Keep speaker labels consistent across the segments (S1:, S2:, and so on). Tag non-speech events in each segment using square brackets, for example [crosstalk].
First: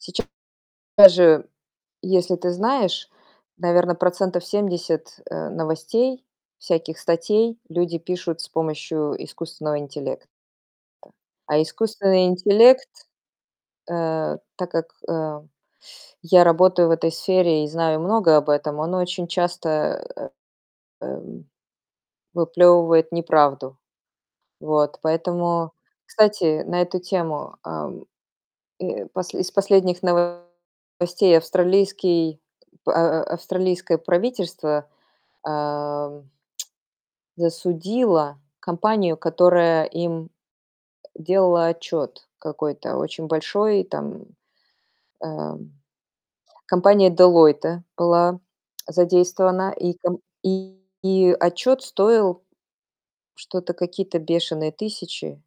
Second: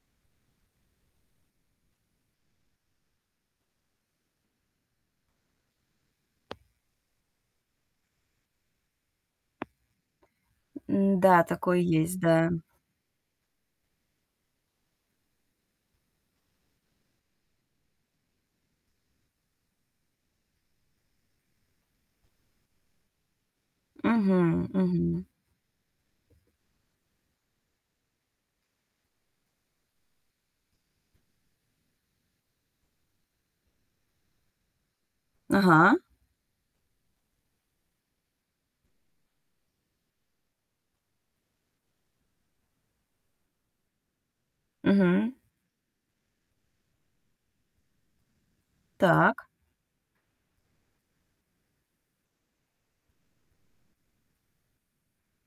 S1: Сейчас же, если ты знаешь. Наверное, процентов 70, э, новостей, всяких статей люди пишут с помощью искусственного интеллекта.
S2: М. Да,
S1: А
S2: такое есть,
S1: искусственный
S2: да.
S1: интеллект э. Так как, э, я работаю в этой сфере и знаю много об этом, он очень часто, э, эм выплёвывает неправду.
S2: Мгм
S1: Вот,
S2: мгм.
S1: поэтому кстати, на эту тему, ам, э, посл из последних новостей австралийский, а, а австралийское правительство,
S2: Ага.
S1: ам, засудило компанию, которая им делала отчёт, какой-то очень большой. И там,
S2: Мгм.
S1: ам, компания Deloitte была
S2: Так.
S1: задействована, и ком и, и, отчёт стоил что-то какие-то бешеные тысячи-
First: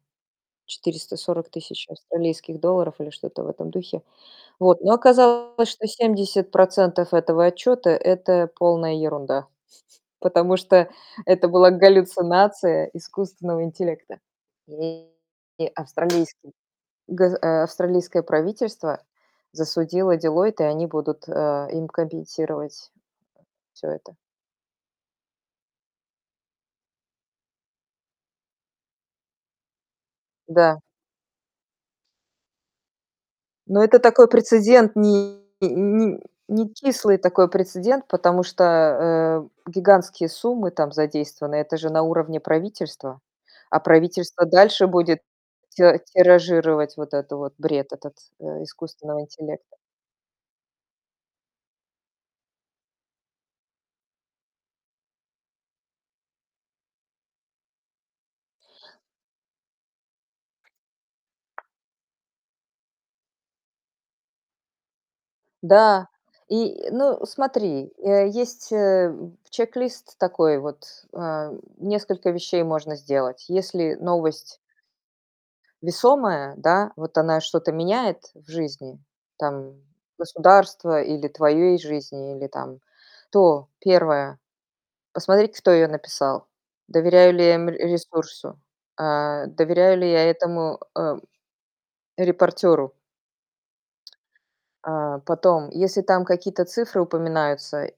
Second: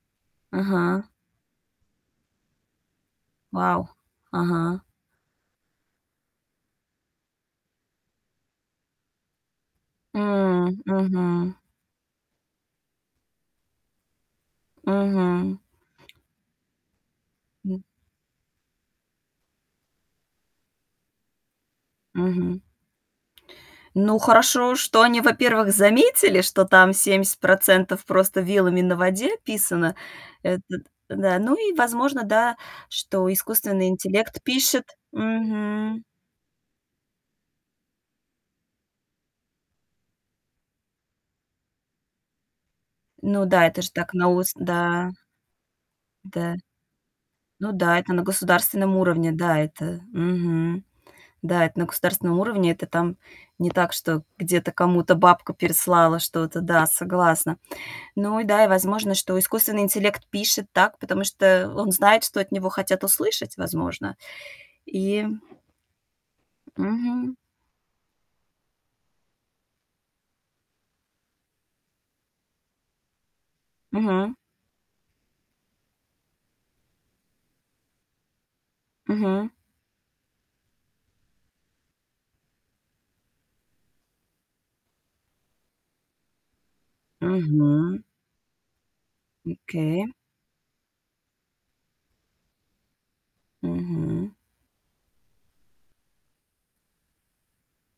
S2: Ага.
S1: 440 тысяч австралийских долларов или что-то в этом
S2: Вау!
S1: духе.
S2: Ага.
S1: Вот, но оказалось, что 70 % этого отчёта- это полная ерунда. [chuckles] Потому
S2: М,
S1: что это
S2: мгм.
S1: была галлюцинация искусственного интеллекта. И
S2: Мгм.
S1: и австралийский газ а,
S2: Мгм.
S1: австралийское правительство засудило Deloitte, и они будут, э, им
S2: Мгм.
S1: компенсировать, всё это.
S2: Ну, хорошо, что они, во-первых, заметили, что там 70 % просто, вилами на воде писано. Это
S1: Да.
S2: н да. Ну и возможно, да, что
S1: Но
S2: искусственный
S1: это такой
S2: интеллект пишет
S1: прецедент, не
S2: мгм.
S1: не некислый такой прецедент, потому что, э, гигантские суммы там задействованы. Это же на уровне правительства.
S2: Ну да, это
S1: А
S2: же так
S1: правительство
S2: новос
S1: дальше
S2: да.
S1: будет ти
S2: Да
S1: тиражировать вот этот вот
S2: Ну
S1: бред,
S2: да, это
S1: этот,
S2: на
S1: э,
S2: государственном
S1: искусственного
S2: уровне, да,
S1: интеллекта.
S2: это. Мгм. Да, это на государственном уровне. Это там, не так, что, где-то, кому-то, бабка переслала что-то. Да, согласна. Ну и да, и возможно, что искусственный интеллект пишет так, потому что, он знает, что от него хотят услышать, возможно. И
S1: Да. И, э, ну,
S2: Мгм.
S1: смотри, э, есть, э, у чек-лист, такой вот. Эм, несколько вещей можно сделать, если
S2: Мгм.
S1: новость весомая, да, вот она что-то меняет в жизни,
S2: Мгм.
S1: там, государства или твоей жизни, или там. То, 1 - посмотреть, кто её написал. Доверяю ли я, м,
S2: Мгм.
S1: ресурсу? Э, доверяю
S2: Окей.
S1: ли я этому, э репортёру?
S2: Мгм.
S1: А, потом. Если там какие-то цифры упоминаются,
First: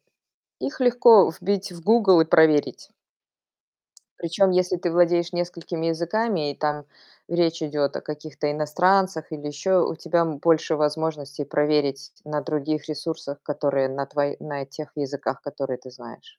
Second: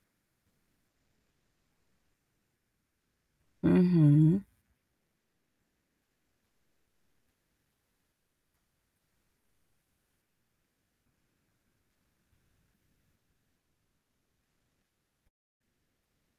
S1: их легко вбить в Google и проверить.
S2: Мгм.
S1: Причём, если ты владеешь несколькими языками, и там речь идёт о каких-то иностранцах или ещё, у тебя, м, больше возможностей проверить на других ресурсах, которые на тво на, э, тех языках, которые ты знаешь.